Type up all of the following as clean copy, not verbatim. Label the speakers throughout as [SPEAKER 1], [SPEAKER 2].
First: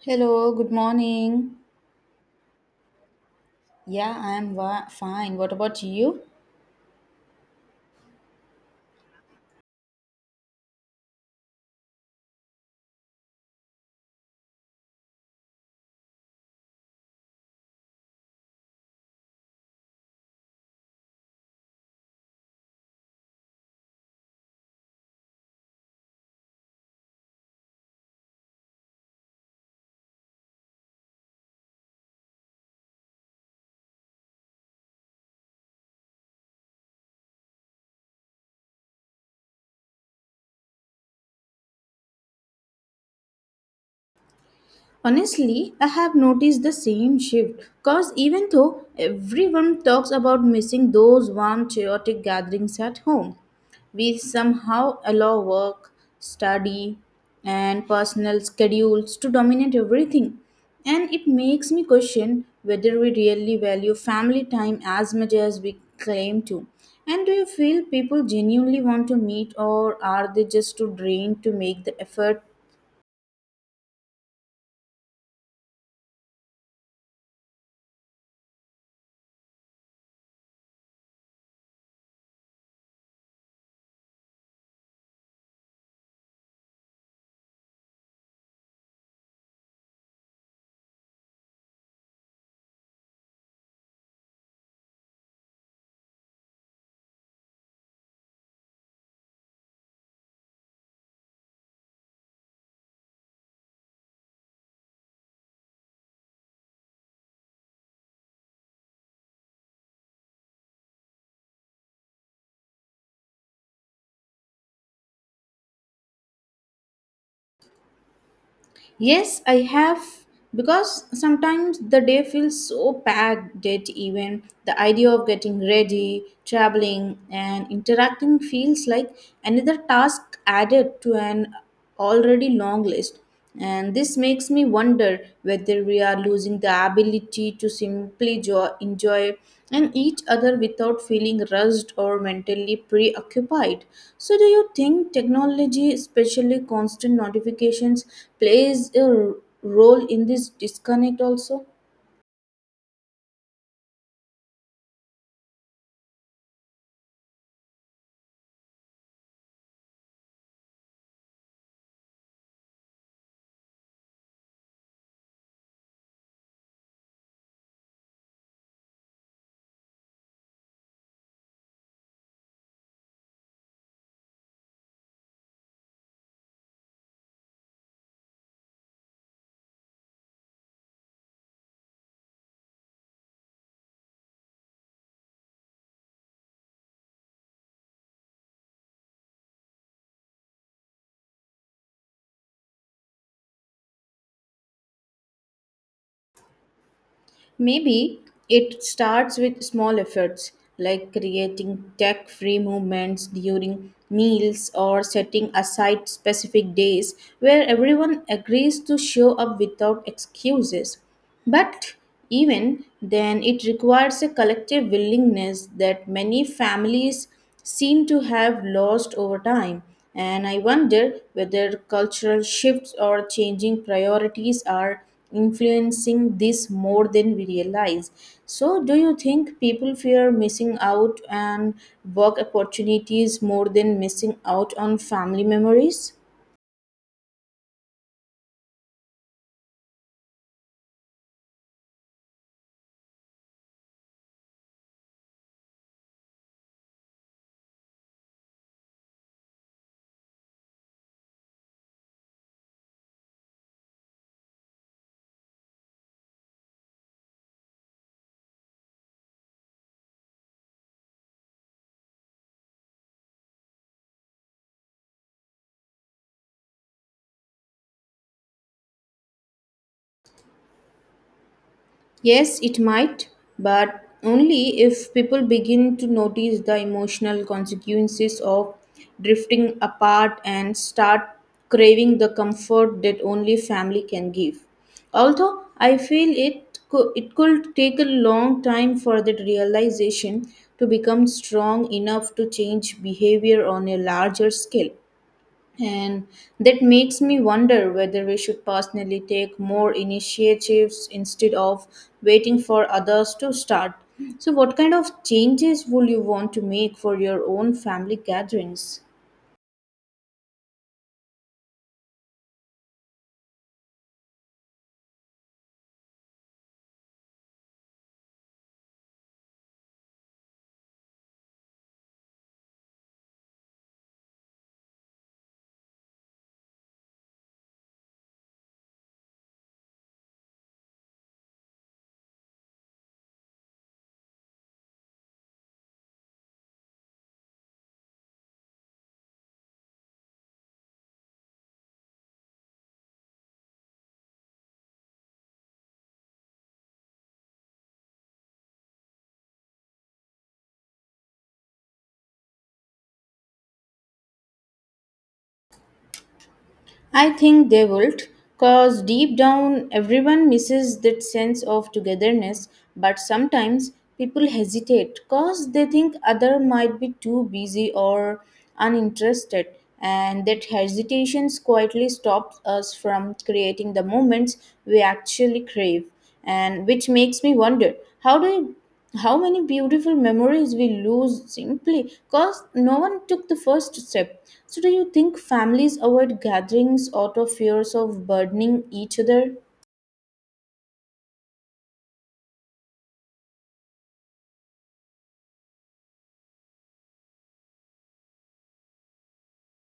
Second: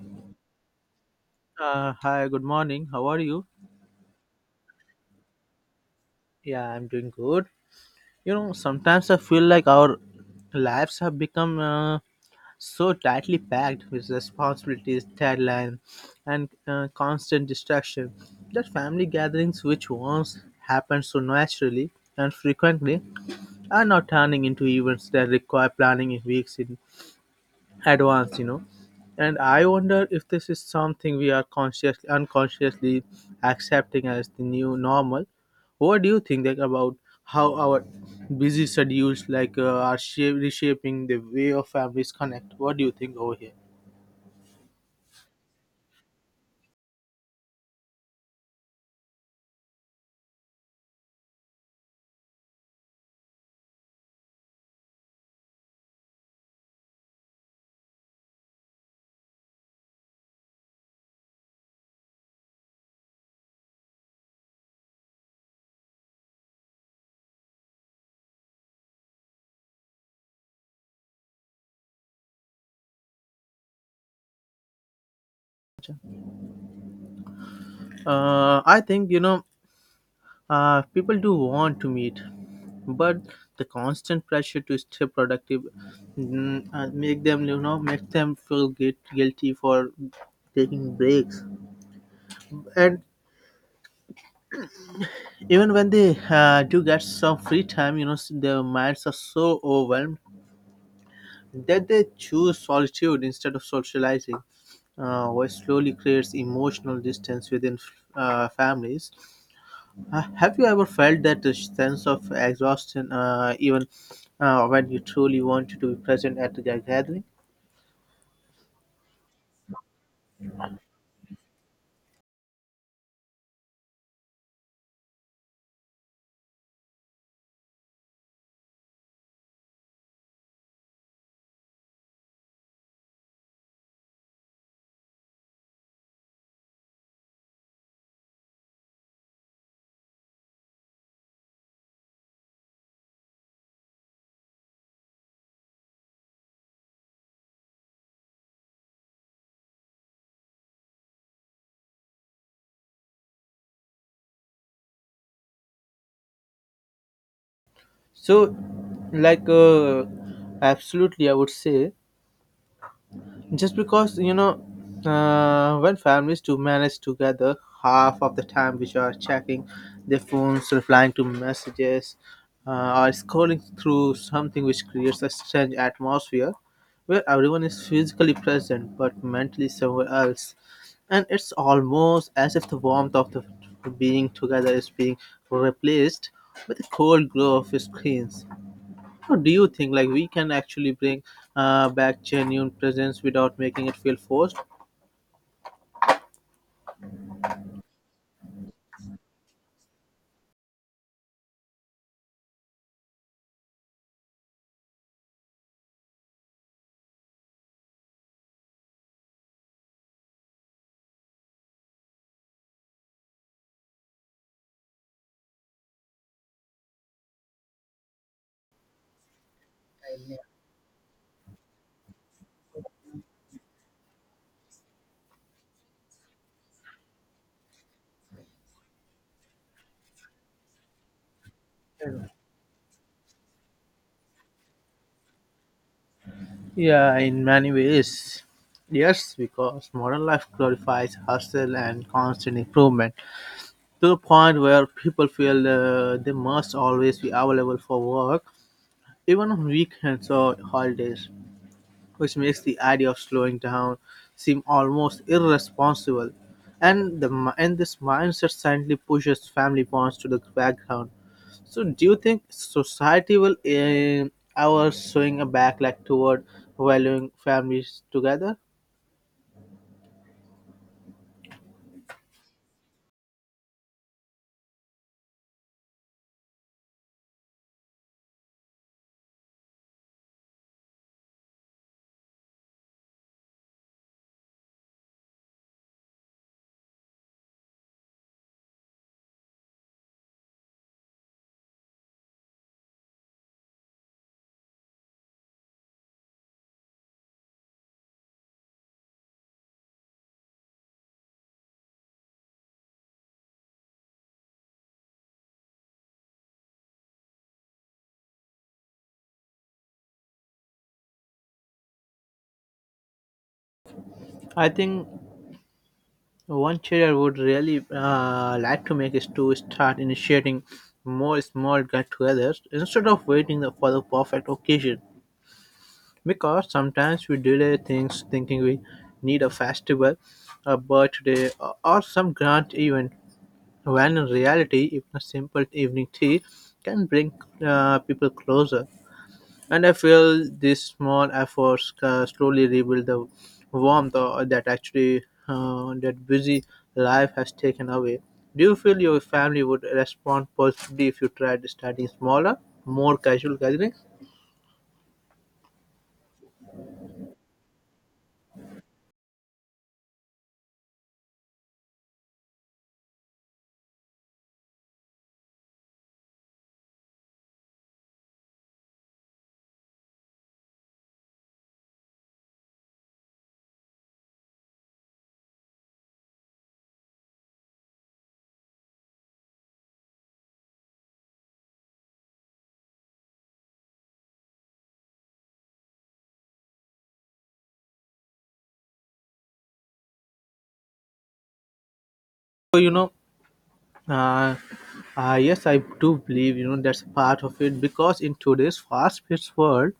[SPEAKER 1] Hello, good morning.
[SPEAKER 2] Hi, good morning. How are you?
[SPEAKER 1] Yeah, I'm fine. What about you?
[SPEAKER 2] Yeah, I'm doing good. You know, sometimes I feel like our lives have become so tightly packed with responsibilities, deadline, and constant distraction that family gatherings, which once happened so naturally and frequently, are now turning into events that require planning in weeks in advanced. And I wonder if this is something we are consciously unconsciously accepting as the new normal. What do you think, like, about how our busy schedules, like are reshaping the way of families connect? What do you think over here?
[SPEAKER 1] Honestly, I have noticed the same shift because even though everyone talks about missing those warm, chaotic gatherings at home, we somehow allow work, study, and personal schedules to dominate everything. And it makes me question whether we really value family time as much as we claim to. And do you feel people genuinely want to meet, or are they just too drained to make the effort?
[SPEAKER 2] I think, people do want to meet, but the constant pressure to stay productive, make them, make them feel guilty for taking breaks. And even when they do get some free time, their minds are so overwhelmed that they choose solitude instead of socializing, which slowly creates emotional distance within families. Have you ever felt that the sense of exhaustion, even when you truly wanted to be present at the gathering?
[SPEAKER 1] Yes, I have, because sometimes the day feels so packed that even the idea of getting ready, traveling, and interacting feels like another task added to an already long list. And this makes me wonder whether we are losing the ability to simply enjoy and each other without feeling rushed or mentally preoccupied. So, do you think technology, especially constant notifications, plays a role in this disconnect also?
[SPEAKER 2] So, like, absolutely, I would say. Just because when families to manage together, half of the time which are checking their phones, replying to messages, uh, or scrolling through something, which creates a strange atmosphere where everyone is physically present but mentally somewhere else. And it's almost as if the warmth of the being together is being replaced with the cold glow of screens. How do you think, like, we can actually bring back genuine presence without making it feel forced?
[SPEAKER 1] Maybe it starts with small efforts like creating tech free moments during meals or setting aside specific days where everyone agrees to show up without excuses. But even then, it requires a collective willingness that many families seem to have lost over time. And I wonder whether cultural shifts or changing priorities are influencing this more than we realize. So, do you think people fear missing out on work opportunities more than missing out on family memories?
[SPEAKER 2] Yeah, in many ways. Yes, because modern life glorifies hustle and constant improvement to the point where people feel they must always be available for work, even on weekends or holidays, which makes the idea of slowing down seem almost irresponsible. And this mindset silently pushes family bonds to the background. So, do you think society will ever swing a back, like, toward valuing families together?
[SPEAKER 1] Yes, it might, but only if people begin to notice the emotional consequences of drifting apart and start craving the comfort that only family can give. Although I feel it could take a long time for that realization to become strong enough to change behavior on a larger scale. And that makes me wonder whether we should personally take more initiatives instead of waiting for others to start. So, what kind of changes would you want to make for your own family gatherings?
[SPEAKER 2] I think one change I would really like to make is to start initiating more small get-togethers instead of waiting for the perfect occasion. Because sometimes we delay things thinking we need a festival, a birthday, or some grand event. When in reality, even a simple evening tea can bring people closer. And I feel these small efforts slowly rebuild the warmth that actually that busy life has taken away. Do you feel your family would respond positively if you tried starting smaller, more casual gatherings?
[SPEAKER 1] I think they would, because deep down everyone misses that sense of togetherness, but sometimes people hesitate because they think other might be too busy or uninterested, and that hesitation quietly stops us from creating the moments we actually crave. And which makes me wonder how do how many beautiful memories we lose simply because no one took the first step. So, do you think families avoid gatherings out of fears of burdening each other?
[SPEAKER 2] So you know, uh, yes, I do believe, you know, that's a part of it, because in today's fast-paced world,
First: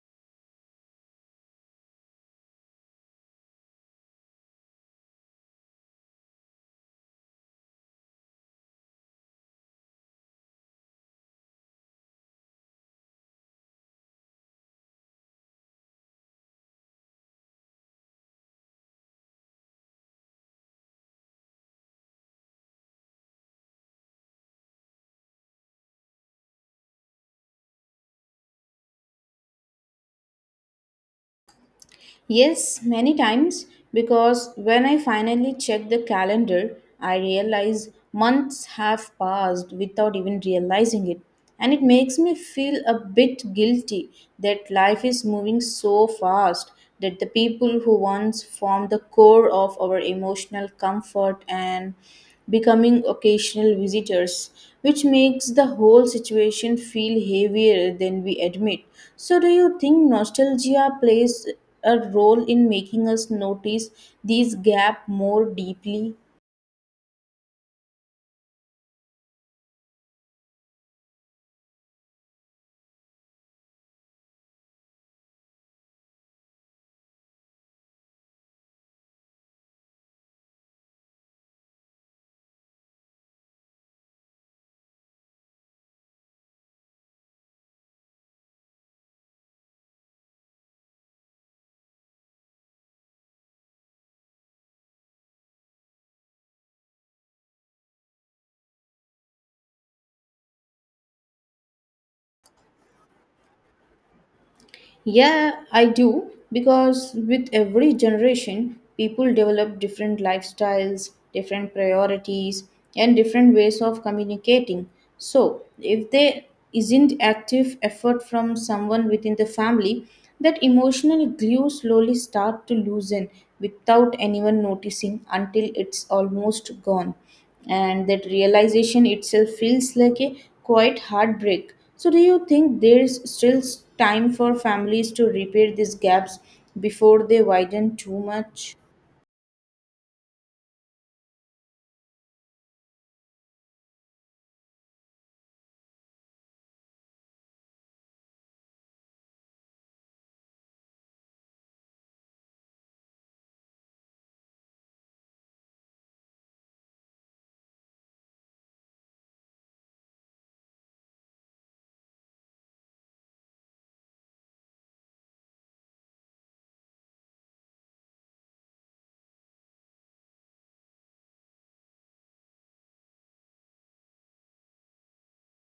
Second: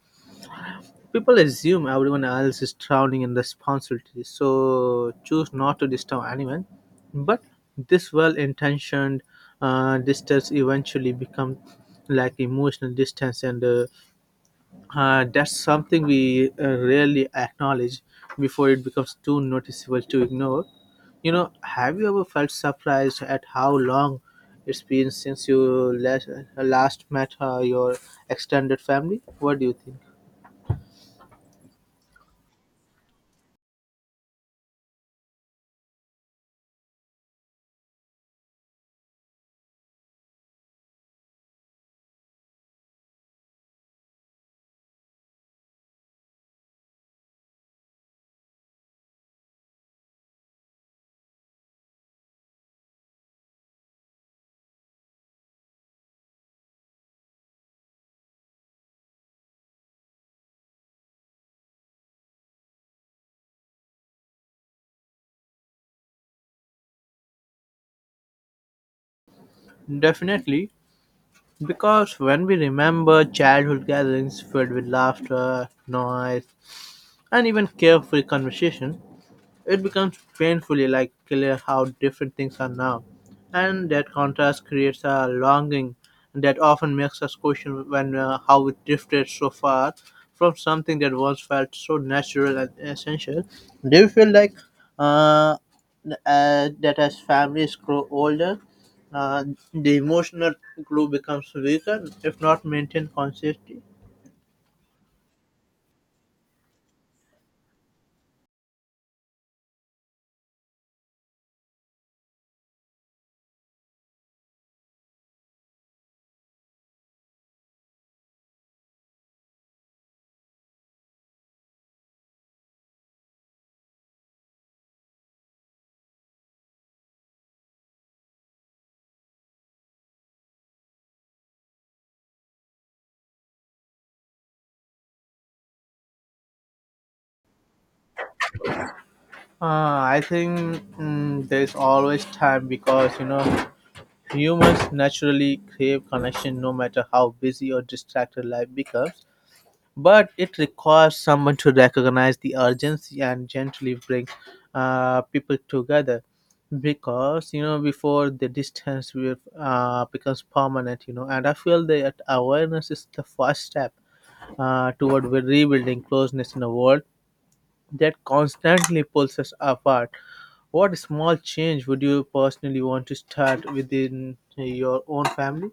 [SPEAKER 2] people assume everyone else is drowning in responsibility, so choose not to disturb anyone. But this well intentioned distance eventually becomes like emotional distance, and that's something we rarely acknowledge before it becomes too noticeable to ignore. You know, have you ever felt surprised at how long it's been since you last, last met your extended family? What do you think?
[SPEAKER 1] Yes, many times, because when I finally check the calendar, I realize months have passed without even realizing it. And it makes me feel a bit guilty that life is moving so fast, that the people who once formed the core of our emotional comfort and becoming occasional visitors, which makes the whole situation feel heavier than we admit. So, do you think nostalgia plays a role in making us notice these gaps more deeply?
[SPEAKER 2] Definitely. Because when we remember childhood gatherings filled with laughter, noise, and even carefree conversation, it becomes painfully like clear how different things are now, and that contrast creates a longing that often makes us question when how we drifted so far from something that once felt so natural and essential. Do you feel like, uh, that as families grow older, uh, the emotional glue becomes weaker if not maintained consistently?
[SPEAKER 1] Yeah, I do, because with every generation, people develop different lifestyles, different priorities, and different ways of communicating. So, if there isn't active effort from someone within the family, that emotional glue slowly start to loosen without anyone noticing until it's almost gone, and that realization itself feels like a quite heartbreak. So do you think there is still time for families to repair these gaps before they widen too much?
[SPEAKER 2] I think there's always time, because, you know, humans naturally crave connection no matter how busy or distracted life becomes, but it requires someone to recognize the urgency and gently bring people together, because, you know, before the distance will becomes permanent. And I feel that awareness is the first step toward rebuilding closeness in a world that constantly pulls us apart. What small change would you personally want to start within your own family?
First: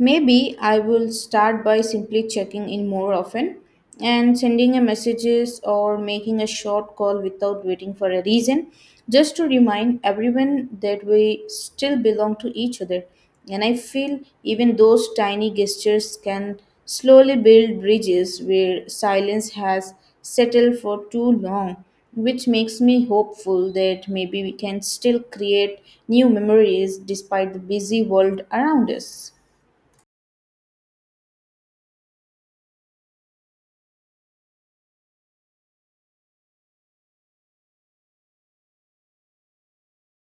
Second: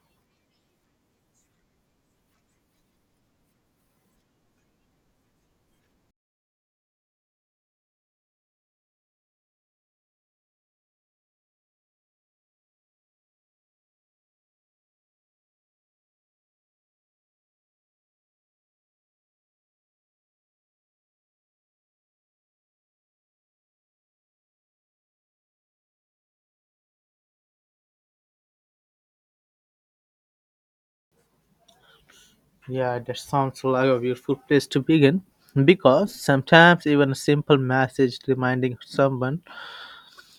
[SPEAKER 1] Maybe I will start by simply checking in more often and sending a messages or making a short call without waiting for a reason, just to remind everyone that we still belong to each other. And I feel even those tiny gestures can slowly build bridges where silence has settled for too long, which makes me hopeful that maybe we can still create new memories despite the busy world around us.
[SPEAKER 2] Yeah, that sounds like a beautiful place to begin, because sometimes even a simple message reminding someone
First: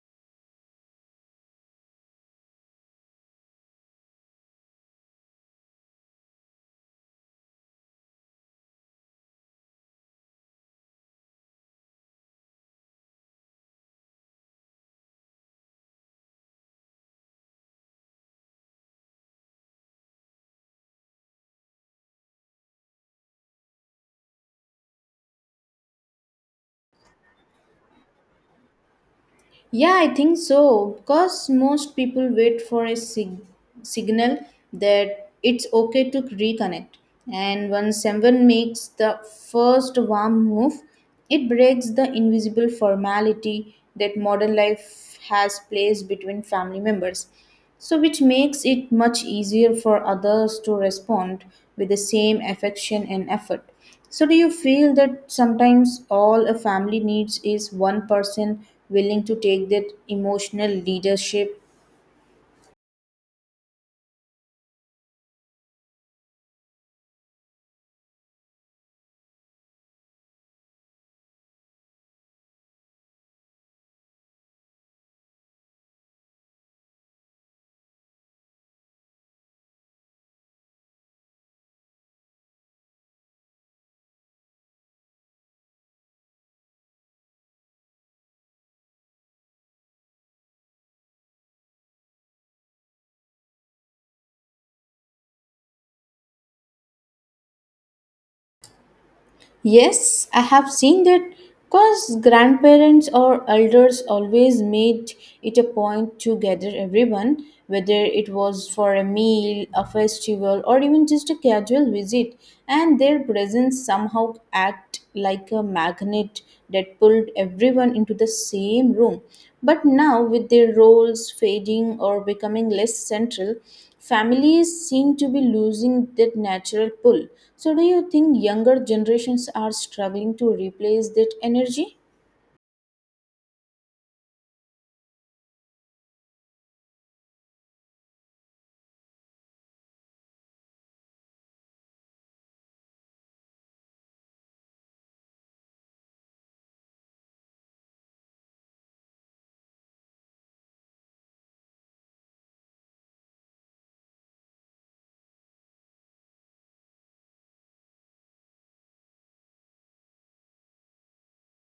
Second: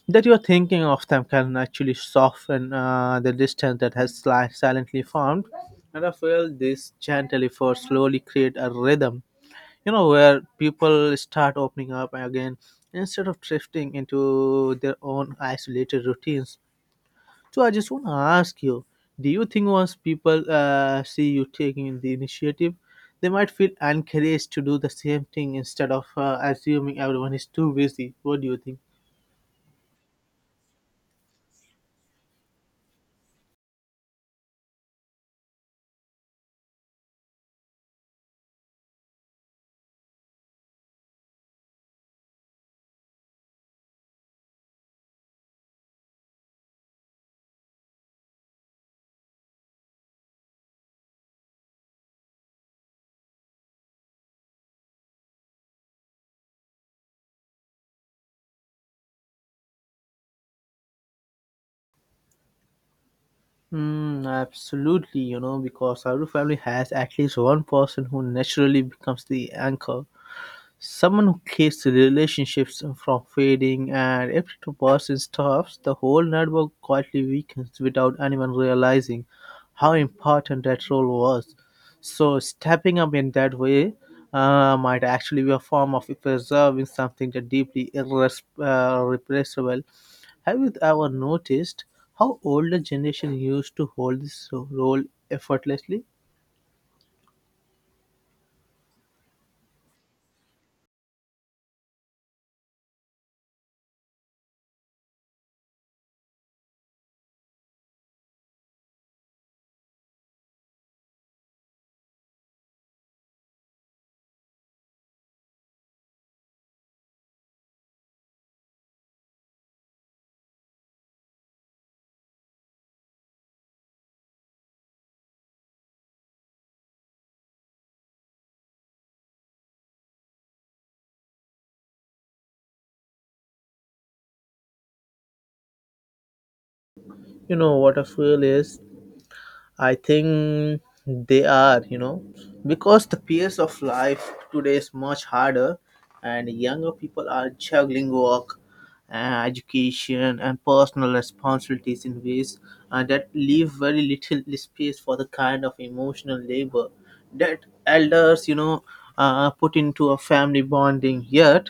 [SPEAKER 2] that you are thinking of them can actually soften the distance that has silently formed. And I feel this gentle effort slowly create a rhythm, you know, where people start opening up again instead of drifting into their own isolated routines. So I just want to ask you, do you think once people see you taking the initiative, they might feel encouraged to do the same thing instead of assuming everyone is too busy? What do you think?
[SPEAKER 1] Yeah, I think so. Because most people wait for a signal that it's okay to reconnect. And when someone makes the first warm move, it breaks the invisible formality that modern life has placed between family members. So, which makes it much easier for others to respond with the same affection and effort. So, do you feel that sometimes all a family needs is one person willing to take that emotional leadership?
[SPEAKER 2] Absolutely, you know, because every family has at least one person who naturally becomes the anchor. Someone who keeps the relationships from fading, and if the person stops, the whole network quietly weakens without anyone realizing how important that role was. So stepping up in that way might actually be a form of preserving something that deeply replaceable. Have you ever noticed how older generation used to hold this role effortlessly?
[SPEAKER 1] Yes, I have seen that because grandparents or elders always made it a point to gather everyone, whether it was for a meal, a festival, or even just a casual visit, and their presence somehow act like a magnet that pulled everyone into the same room. But now, with their roles fading or becoming less central, families seem to be losing that natural pull. So, do you think younger generations are struggling to replace that energy?
[SPEAKER 2] You know what I feel is, I think they are, you know, because the pace of life today is much harder, and younger people are juggling work, education, and personal responsibilities in ways that leave very little space for the kind of emotional labor that elders, you know, put into a family bonding. Yet,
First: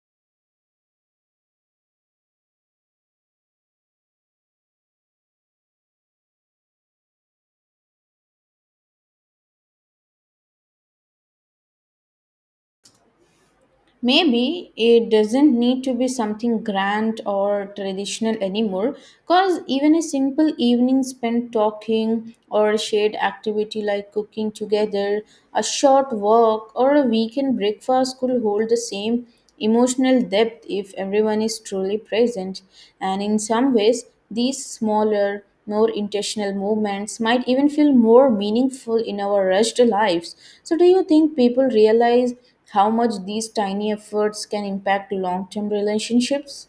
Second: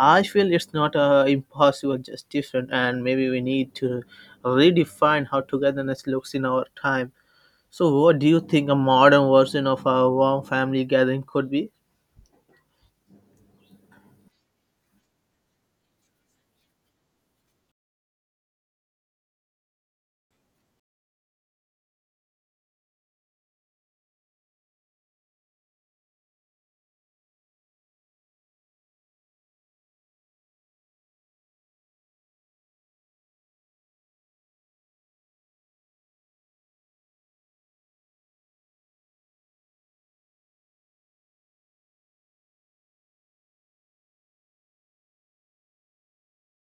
[SPEAKER 2] I feel it's not impossible, just different, and maybe we need to redefine how togetherness looks in our time. So, what do you think a modern version of a warm family gathering could be?
[SPEAKER 1] Maybe it doesn't need to be something grand or traditional anymore, because even a simple evening spent talking or a shared activity like cooking together, a short walk, or a weekend breakfast could hold the same emotional depth if everyone is truly present. And in some ways, these smaller, more intentional movements might even feel more meaningful in our rushed lives. So, do you think people realize how much these tiny efforts can impact long term relationships?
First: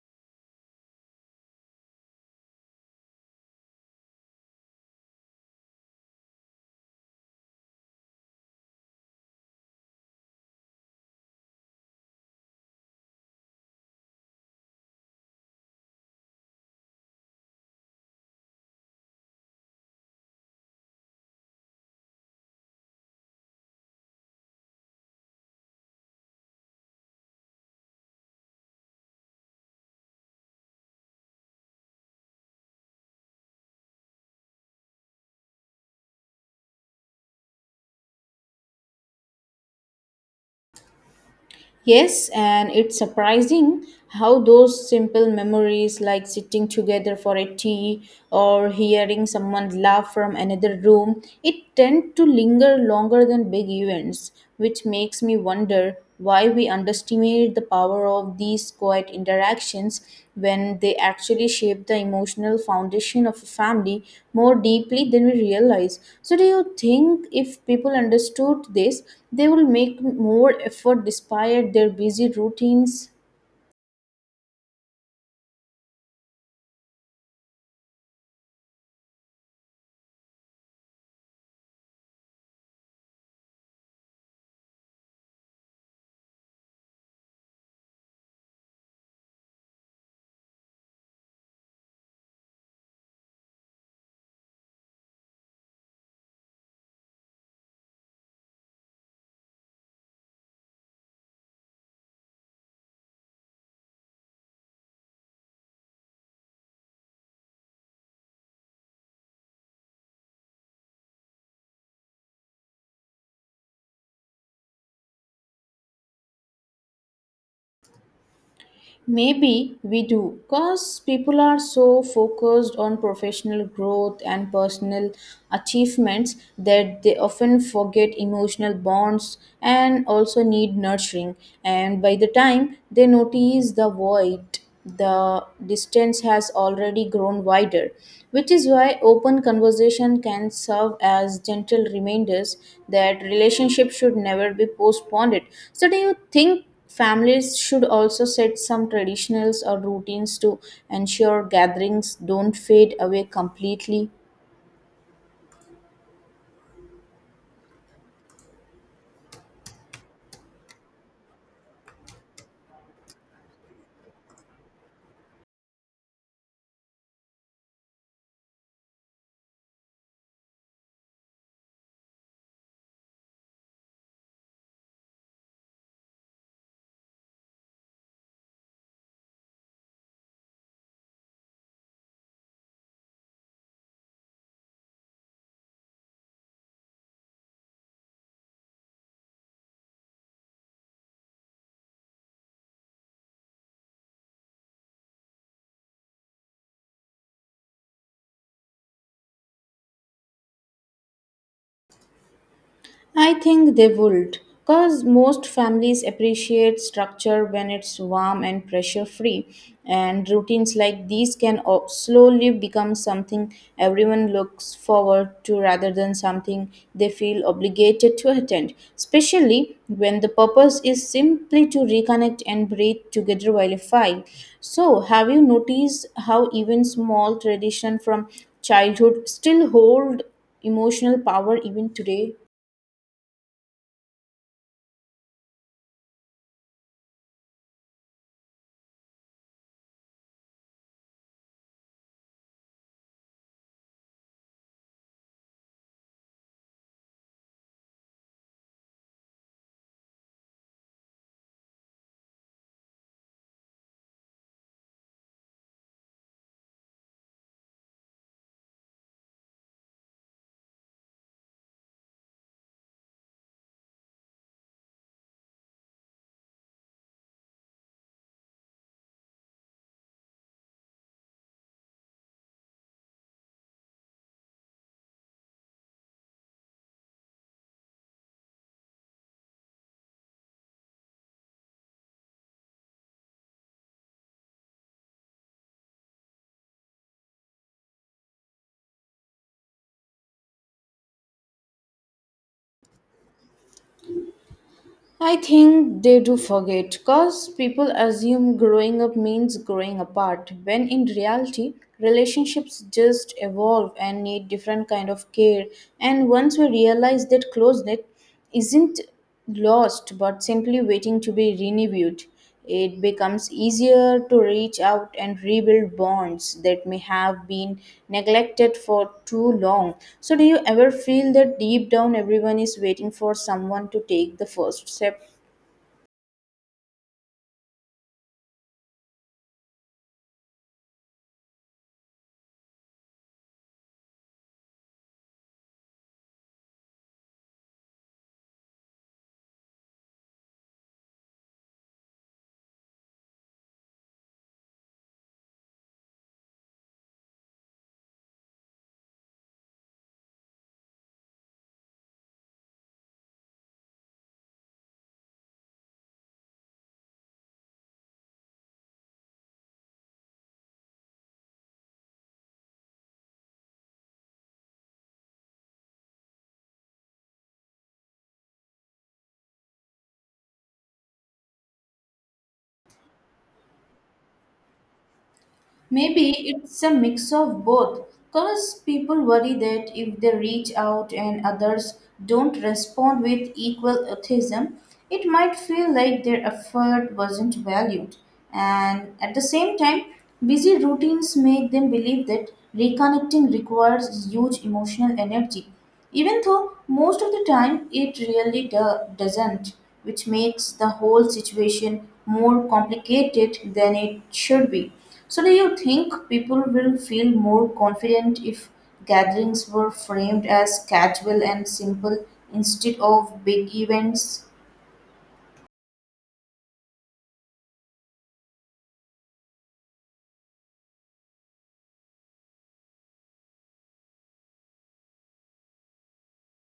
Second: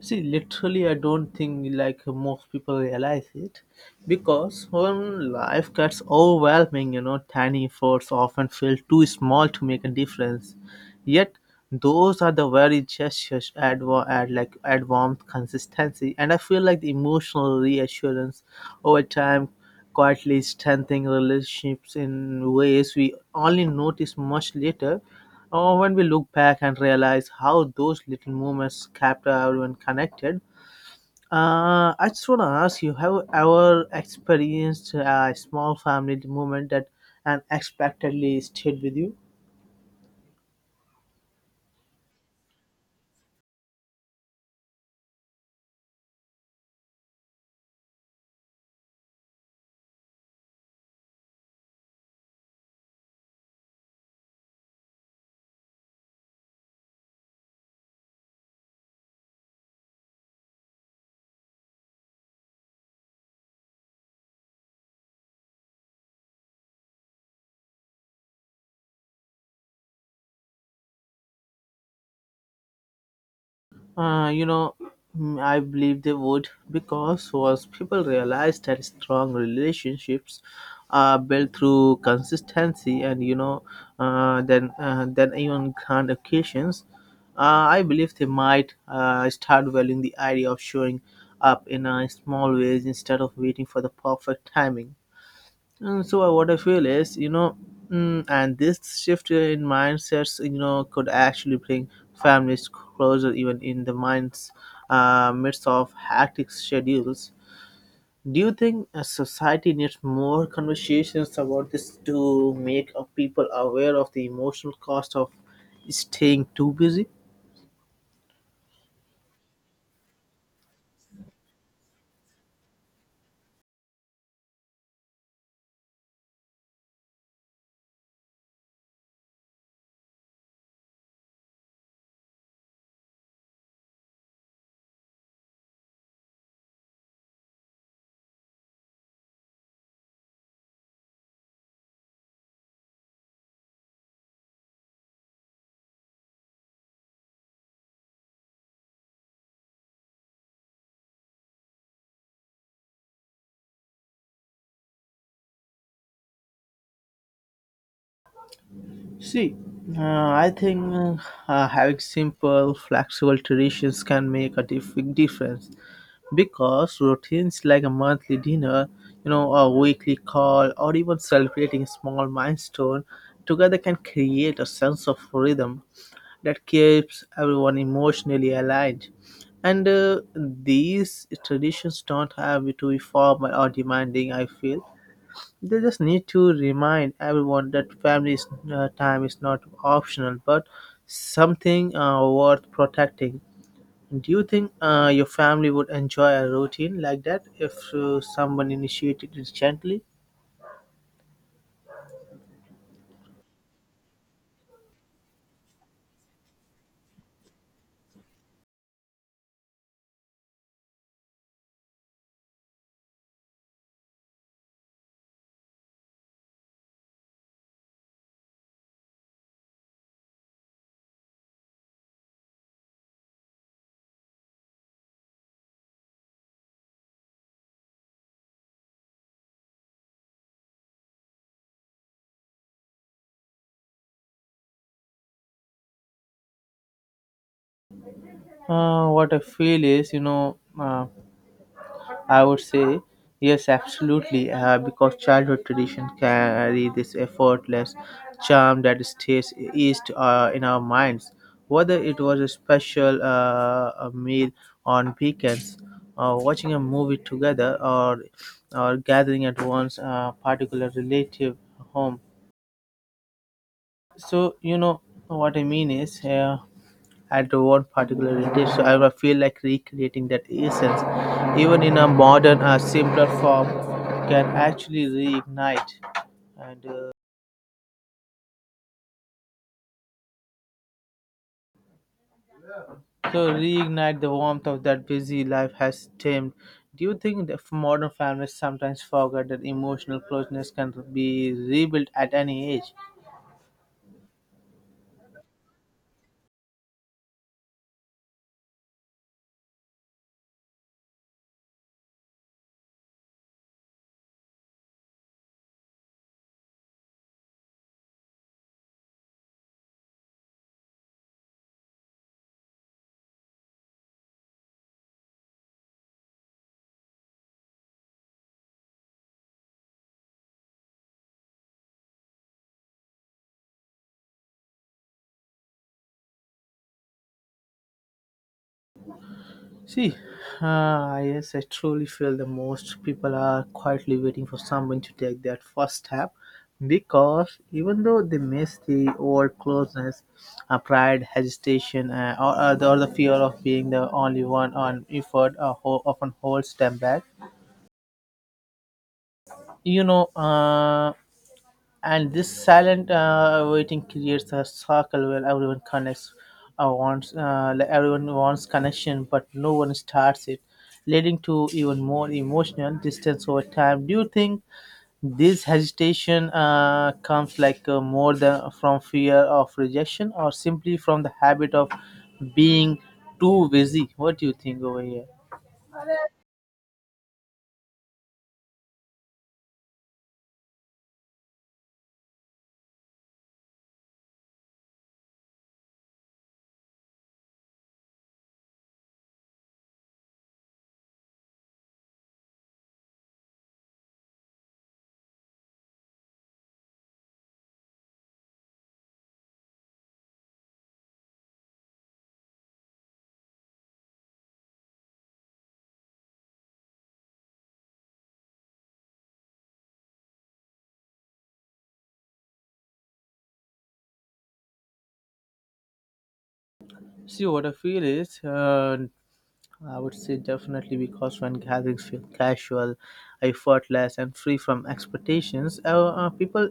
[SPEAKER 2] See, literally, I don't think, like, most people realize it, because when life gets overwhelming, you know, tiny efforts often feel too small to make a difference. Yet, those are the very gestures add, like, add warmth, consistency, and I feel like the emotional reassurance over time quietly strengthening relationships in ways we only notice much later. Oh, when we look back and realize how those little moments kept everyone connected, I just want to ask you: have you ever experienced a small family moment that unexpectedly stayed with you?
[SPEAKER 1] Yes, and it's surprising how those simple memories, like sitting together for a tea or hearing someone laugh from another room, it tend to linger longer than big events, which makes me wonder why we underestimate appreciate the power of these quiet interactions when they actually shape the emotional foundation of a family more deeply than we realize. So, do you think if people understood this, they will make more effort despite their busy routines?
[SPEAKER 2] Uh, you know, I believe they would, because once people realize that strong relationships are built through consistency and, you know, then even grand occasions, uh, I believe they might start valuing the idea of showing up in small ways instead of waiting for the perfect timing. And what I feel is, you know, and this shift in mindsets, you know, could actually bring families closer, even in the minds midst of hectic schedules. Do you think a society needs more conversations about this to make people aware of the emotional cost of staying too busy?
[SPEAKER 1] Maybe we do, because people are so focused on professional growth and personal achievements that they often forget emotional bonds and also need nurturing. And by the time they notice the void, the distance has already grown wider, which is why open conversation can serve as gentle reminders that relationship should never be postponed. So, do you think families should also set some traditionals or routines to ensure gatherings don't fade away completely?
[SPEAKER 2] See, I think having simple, flexible traditions can make a big difference. Because routines like a monthly dinner, you know, a weekly call, or even celebrating a small milestone together can create a sense of rhythm that keeps everyone emotionally aligned. And these traditions don't have to be formal or demanding, I feel. They just need to remind everyone that family time is not optional but something worth protecting. Do you think your family would enjoy a routine like that if someone initiated it gently?
[SPEAKER 1] I think they would, because most families appreciate structure when it's warm and pressure free, and routines like these can slowly become something everyone looks forward to rather than something they feel obligated to attend, especially when the purpose is simply to reconnect and breathe together while a file. So, have you noticed how even small tradition from childhood still hold emotional power even today?
[SPEAKER 2] What I feel is, you know, I would say yes, absolutely, because childhood tradition carry this effortless charm that stays east in our minds. Whether it was a special a meal on weekends, or watching a movie together, or gathering at one's particular relative home. So you know what I mean is, at one particular dish, so I will feel like recreating that essence, even in a modern, simpler form, can actually reignite and reignite the warmth of that busy life has dimmed. Do you think that modern families sometimes forget that emotional closeness can be rebuilt at any age?
[SPEAKER 1] I think they do forget because people assume growing up means growing apart when in reality relationships just evolve and need different kind of care, and once we realize that closeness isn't lost but simply waiting to be renewed, it becomes easier to reach out and rebuild bonds that may have been neglected for too long. So, do you ever feel that deep down everyone is waiting for someone to take the first step?
[SPEAKER 2] See, yes, I truly feel the most people are quietly waiting for someone to take that first step, because even though they miss the old closeness, pride, hesitation, or the fear of being the only one on effort often holds them back. You know, and this silent waiting creates a circle where everyone connects, wants like everyone wants connection but no one starts it, leading to even more emotional distance over time. Do you think this hesitation comes, more than from fear of rejection, or simply from the habit of being too busy? What do you think over here?
[SPEAKER 1] Maybe it's a mix of both, because people worry that if they reach out and others don't respond with equal autism, it might feel like their effort wasn't valued. And at the same time, busy routines make them believe that reconnecting requires huge emotional energy, even though most of the time it really doesn't, which makes the whole situation more complicated than it should be. So, do you think people will feel more confident if gatherings were framed as casual and simple instead of big events?
[SPEAKER 2] See, what I feel is, I would say definitely, because when gatherings feel casual, effortless, and free from expectations, people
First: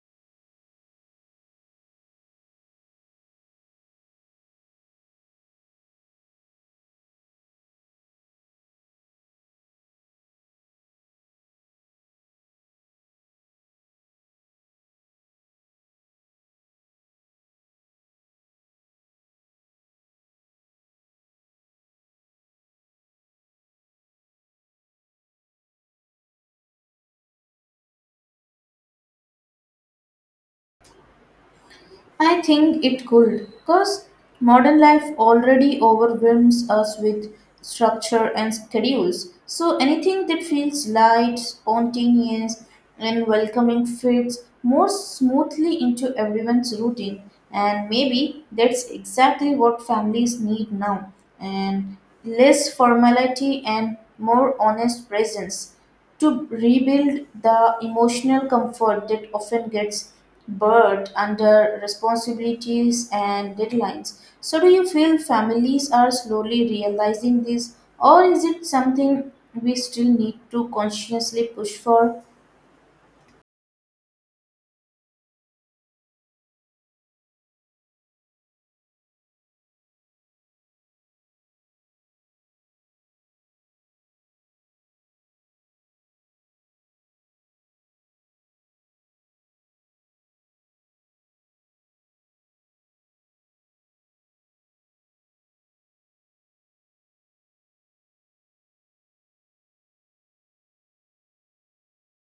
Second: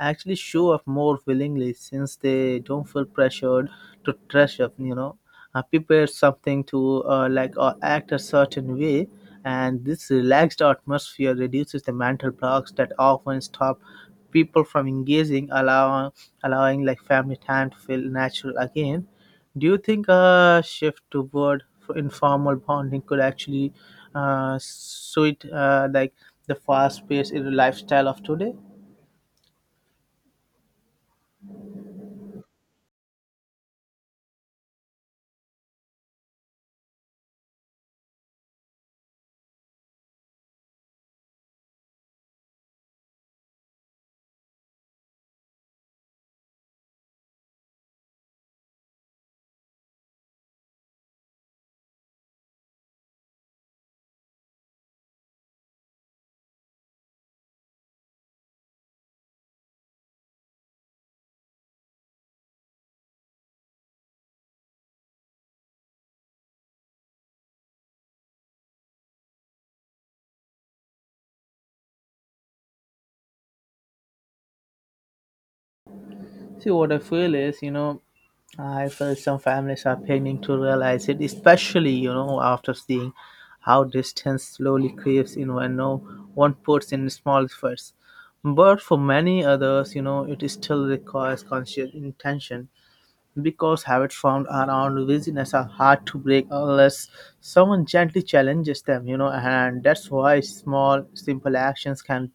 [SPEAKER 2] actually show up more willingly since they don't feel pressured to dress up, you know, prepare something to or act a certain way. And this relaxed atmosphere reduces the mental blocks that often stop people from engaging, allowing family time to feel natural again. Do you think a shift toward informal bonding could actually suit, the fast-paced lifestyle of today?
[SPEAKER 1] I think it could, because modern life already overwhelms us with structure and schedules. So anything that feels light, spontaneous, and welcoming fits more smoothly into everyone's routine. And maybe that's exactly what families need now, and less formality and more honest presence to rebuild the emotional comfort that often gets buried under responsibilities and deadlines. So, do you feel families are slowly realizing this, or is it something we still need to consciously push for?
[SPEAKER 2] See, what I feel is, you know, I feel some families are beginning to realize it, especially, you know, after seeing how distance slowly creeps in when no one puts in small efforts. But for many others, you know, it still requires conscious intention, because habits formed around busyness are hard to break unless someone gently challenges them, you know, and that's why small, simple actions can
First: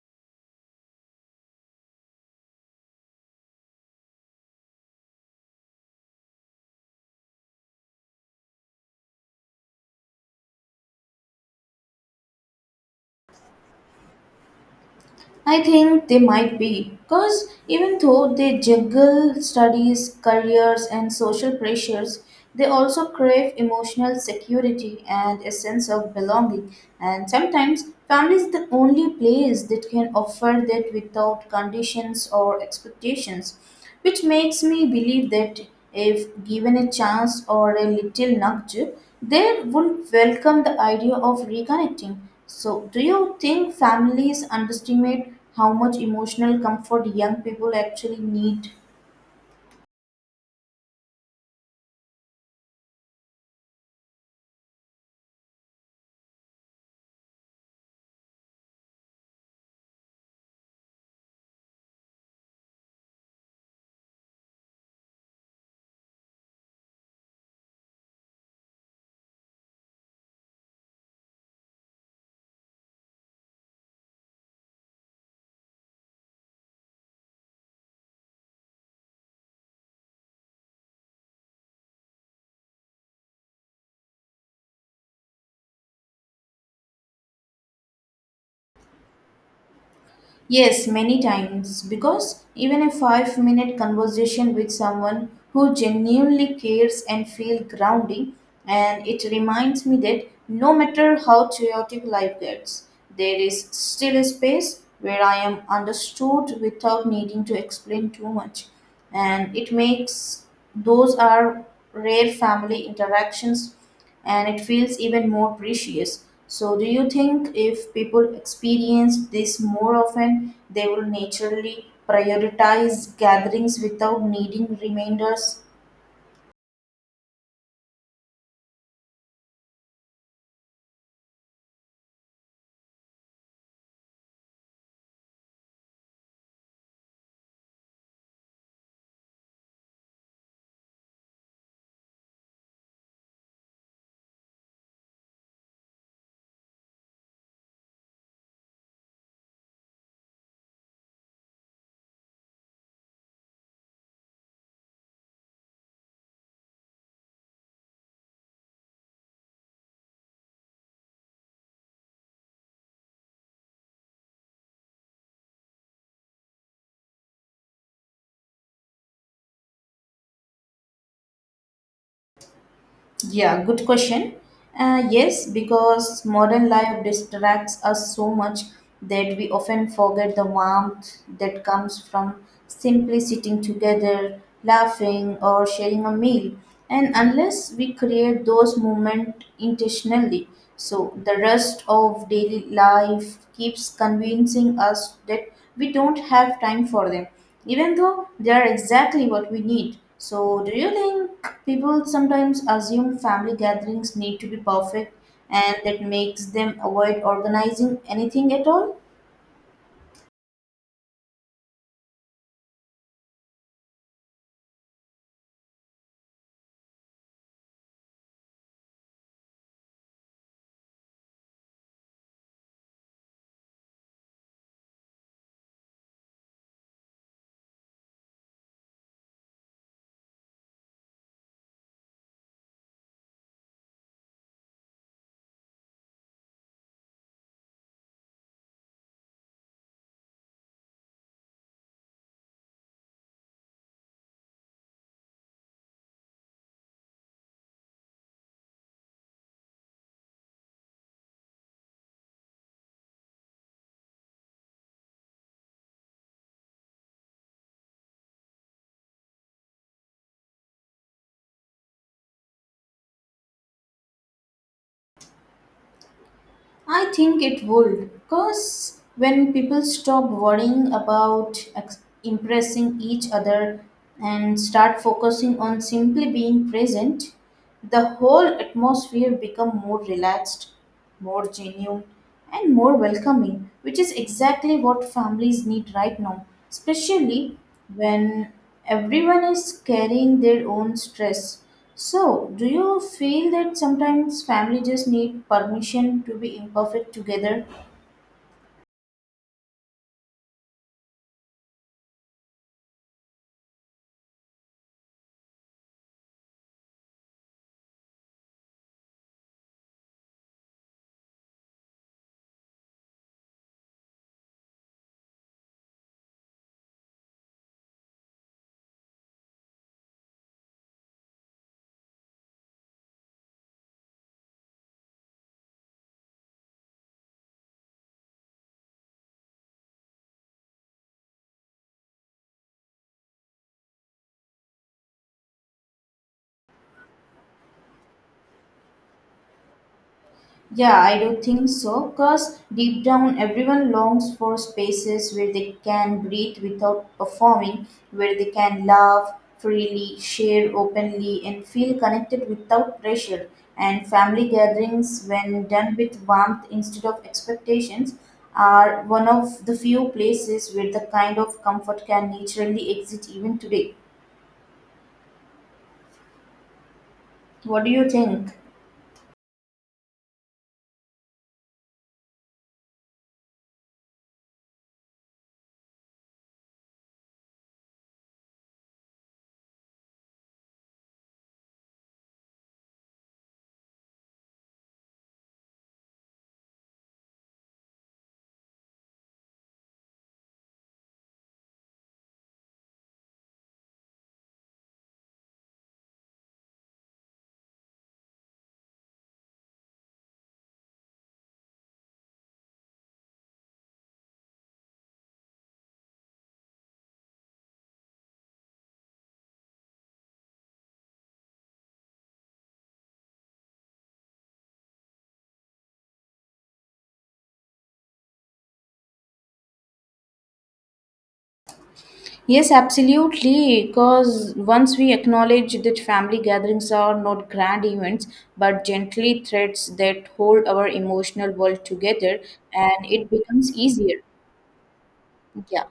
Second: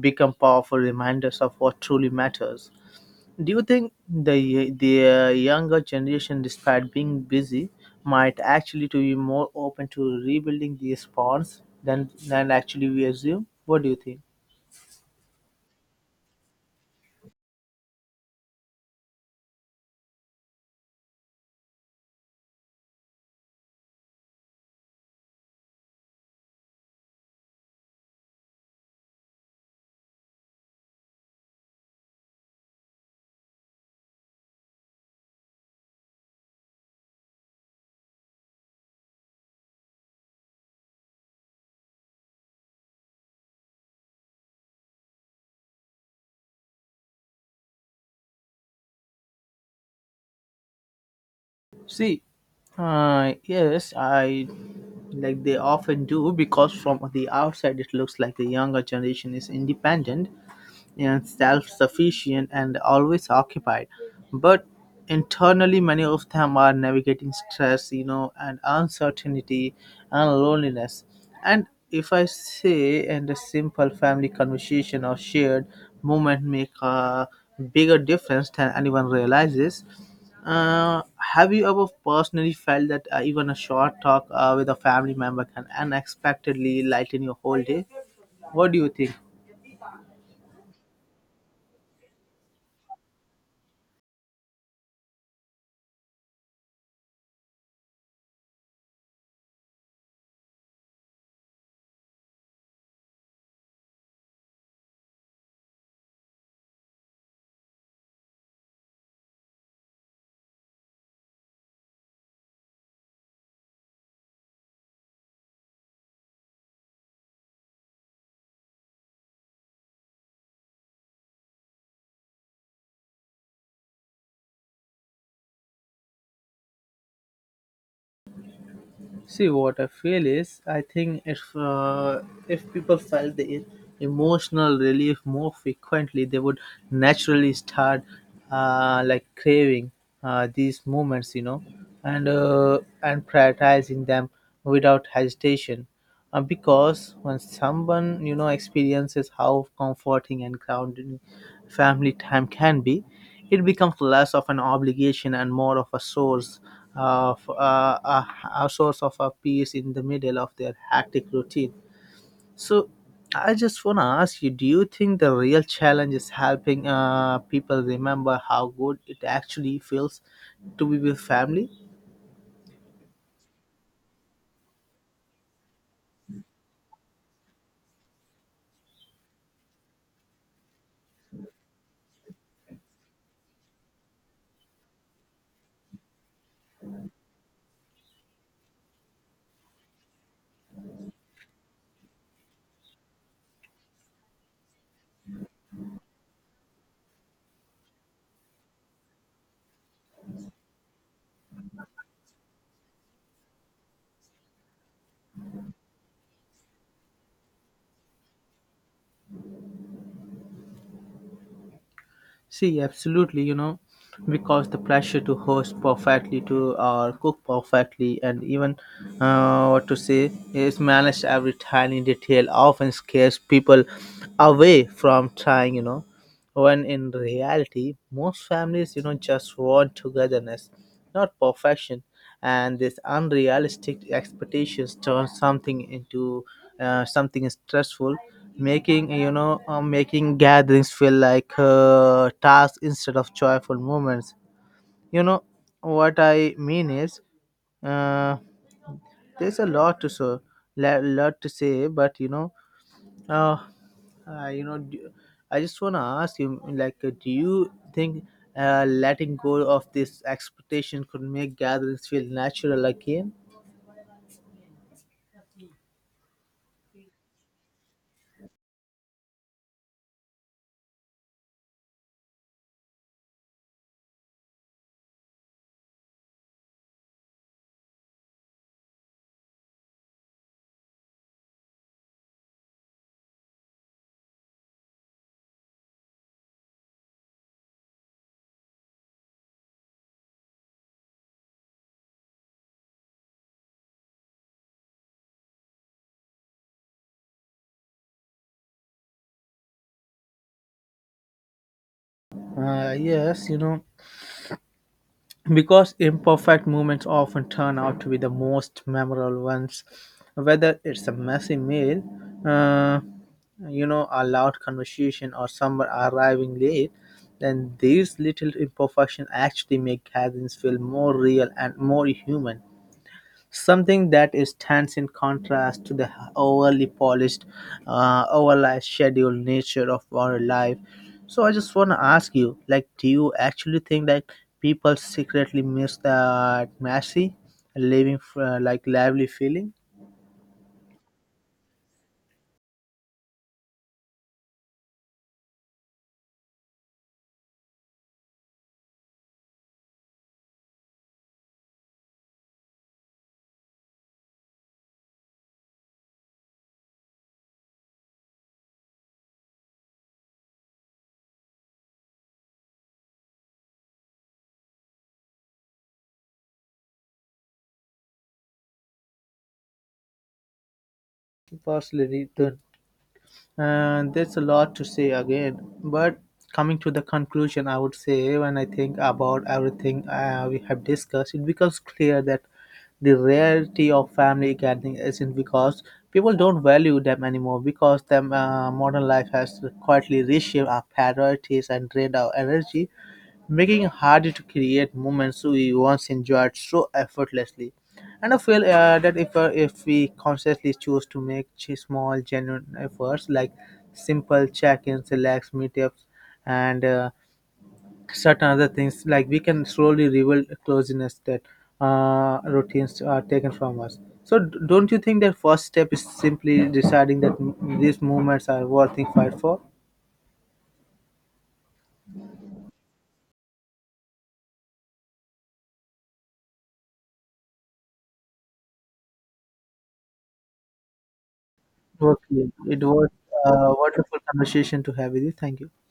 [SPEAKER 2] become powerful reminders of what truly matters. Do you think the younger generation, despite being busy, might actually to be more open to rebuilding these bonds than actually we assume? What do you think?
[SPEAKER 1] I think they might be, because even though they juggle studies, careers, and social pressures, they also crave emotional security and a sense of belonging. And sometimes, family is the only place that can offer that without conditions or expectations, which makes me believe that if given a chance or a little nudge, they would welcome the idea of reconnecting. So, do you think families underestimate how much emotional comfort young people actually need?
[SPEAKER 2] See, yes, I, like they often do, because from the outside it looks like the younger generation is independent and self-sufficient and always occupied, but internally many of them are navigating stress, you know, and uncertainty and loneliness. And if I say, and a simple family conversation or shared moment make a bigger difference than anyone realizes. Have you ever personally felt that, even a short talk with a family member can unexpectedly lighten your whole day? What do you think?
[SPEAKER 1] Yes, many times, because even a 5 minute conversation with someone who genuinely cares and feel grounding, and it reminds me that no matter how chaotic life gets, there is still a space where I am understood without needing to explain too much. And it makes those are rare family interactions and it feels even more precious. So do you think if people experience this more often they will naturally prioritize gatherings without needing reminders?
[SPEAKER 2] See what I feel is, I think if, if people felt the emotional relief more frequently, they would naturally start, craving, these moments, you know, and prioritizing them without hesitation. Because when someone, you know, experiences how comforting and grounding family time can be, it becomes less of an obligation and more of a source of a, a source of a peace in the middle of their hectic routine. So, I just want to ask you, do you think the real challenge is helping people remember how good it actually feels to be with family?
[SPEAKER 1] Yeah, good question. Yes, because modern life distracts us so much that we often forget the warmth that comes from simply sitting together, laughing, or sharing a meal. And unless we create those moments intentionally, so the rest of daily life keeps convincing us that we don't have time for them, even though they are exactly what we need. So, do you think people sometimes assume family gatherings need to be perfect and that makes them avoid organizing anything at all?
[SPEAKER 2] See, absolutely, you know, because the pressure to host perfectly, to cook perfectly, and even, what to say is manage every tiny detail, often scares people away from trying, you know. When in reality, most families, you know, just want togetherness, not perfection, and this unrealistic expectations turn something into, something stressful, making you know making gatherings feel like, tasks instead of joyful moments, you know. What I mean is, uh, there's a lot to so la- lot to say, but you know, uh, uh you know d- I just want to ask you, like, do you think, letting go of this expectation could make gatherings feel natural again?
[SPEAKER 1] I think it would, because when people stop worrying about impressing each other and start focusing on simply being present, the whole atmosphere become more relaxed, more genuine, and more welcoming, which is exactly what families need right now, especially when everyone is carrying their own stress. So, do you feel that sometimes family just need permission to be imperfect together?
[SPEAKER 2] Yes, you know, because imperfect moments often turn out to be the most memorable ones, whether it's a messy meal, uh, you know, a loud conversation, or someone arriving late, then these little imperfections actually make gatherings feel more real and more human, something that stands in contrast to the overly polished, overly scheduled nature of our life. So I just want to ask you, like, do you actually think that people secretly miss that messy, living, lively feeling?
[SPEAKER 1] Yeah, I do think so, because deep down everyone longs for spaces where they can breathe without performing, where they can laugh freely, share openly, and feel connected without pressure. And family gatherings, when done with warmth instead of expectations, are one of the few places where the kind of comfort can naturally exist even today. What do you think?
[SPEAKER 2] Personally, don't. And there's a lot to say again, but coming to the conclusion, I would say when I think about everything we have discussed, it becomes clear that the rarity of family gathering isn't because people don't value them anymore, because them, modern life has quietly reshaped our priorities and drained our energy, making it harder to create moments we once enjoyed so effortlessly. And I feel, that if, if we consciously choose to make small genuine efforts, like simple check-ins, relax meetups, and, certain other things, like we can slowly rebuild closeness that, routines are taken from us. So don't you think that first step is simply deciding that these moments are worth the fight for?
[SPEAKER 1] Yes, absolutely. Because once we acknowledge that family gatherings are not grand events but gently threads that hold our emotional world together,
[SPEAKER 2] Okay, it
[SPEAKER 1] and
[SPEAKER 2] was
[SPEAKER 1] it becomes
[SPEAKER 2] a wonderful
[SPEAKER 1] easier.
[SPEAKER 2] conversation to have with you. Thank you.
[SPEAKER 1] Yeah.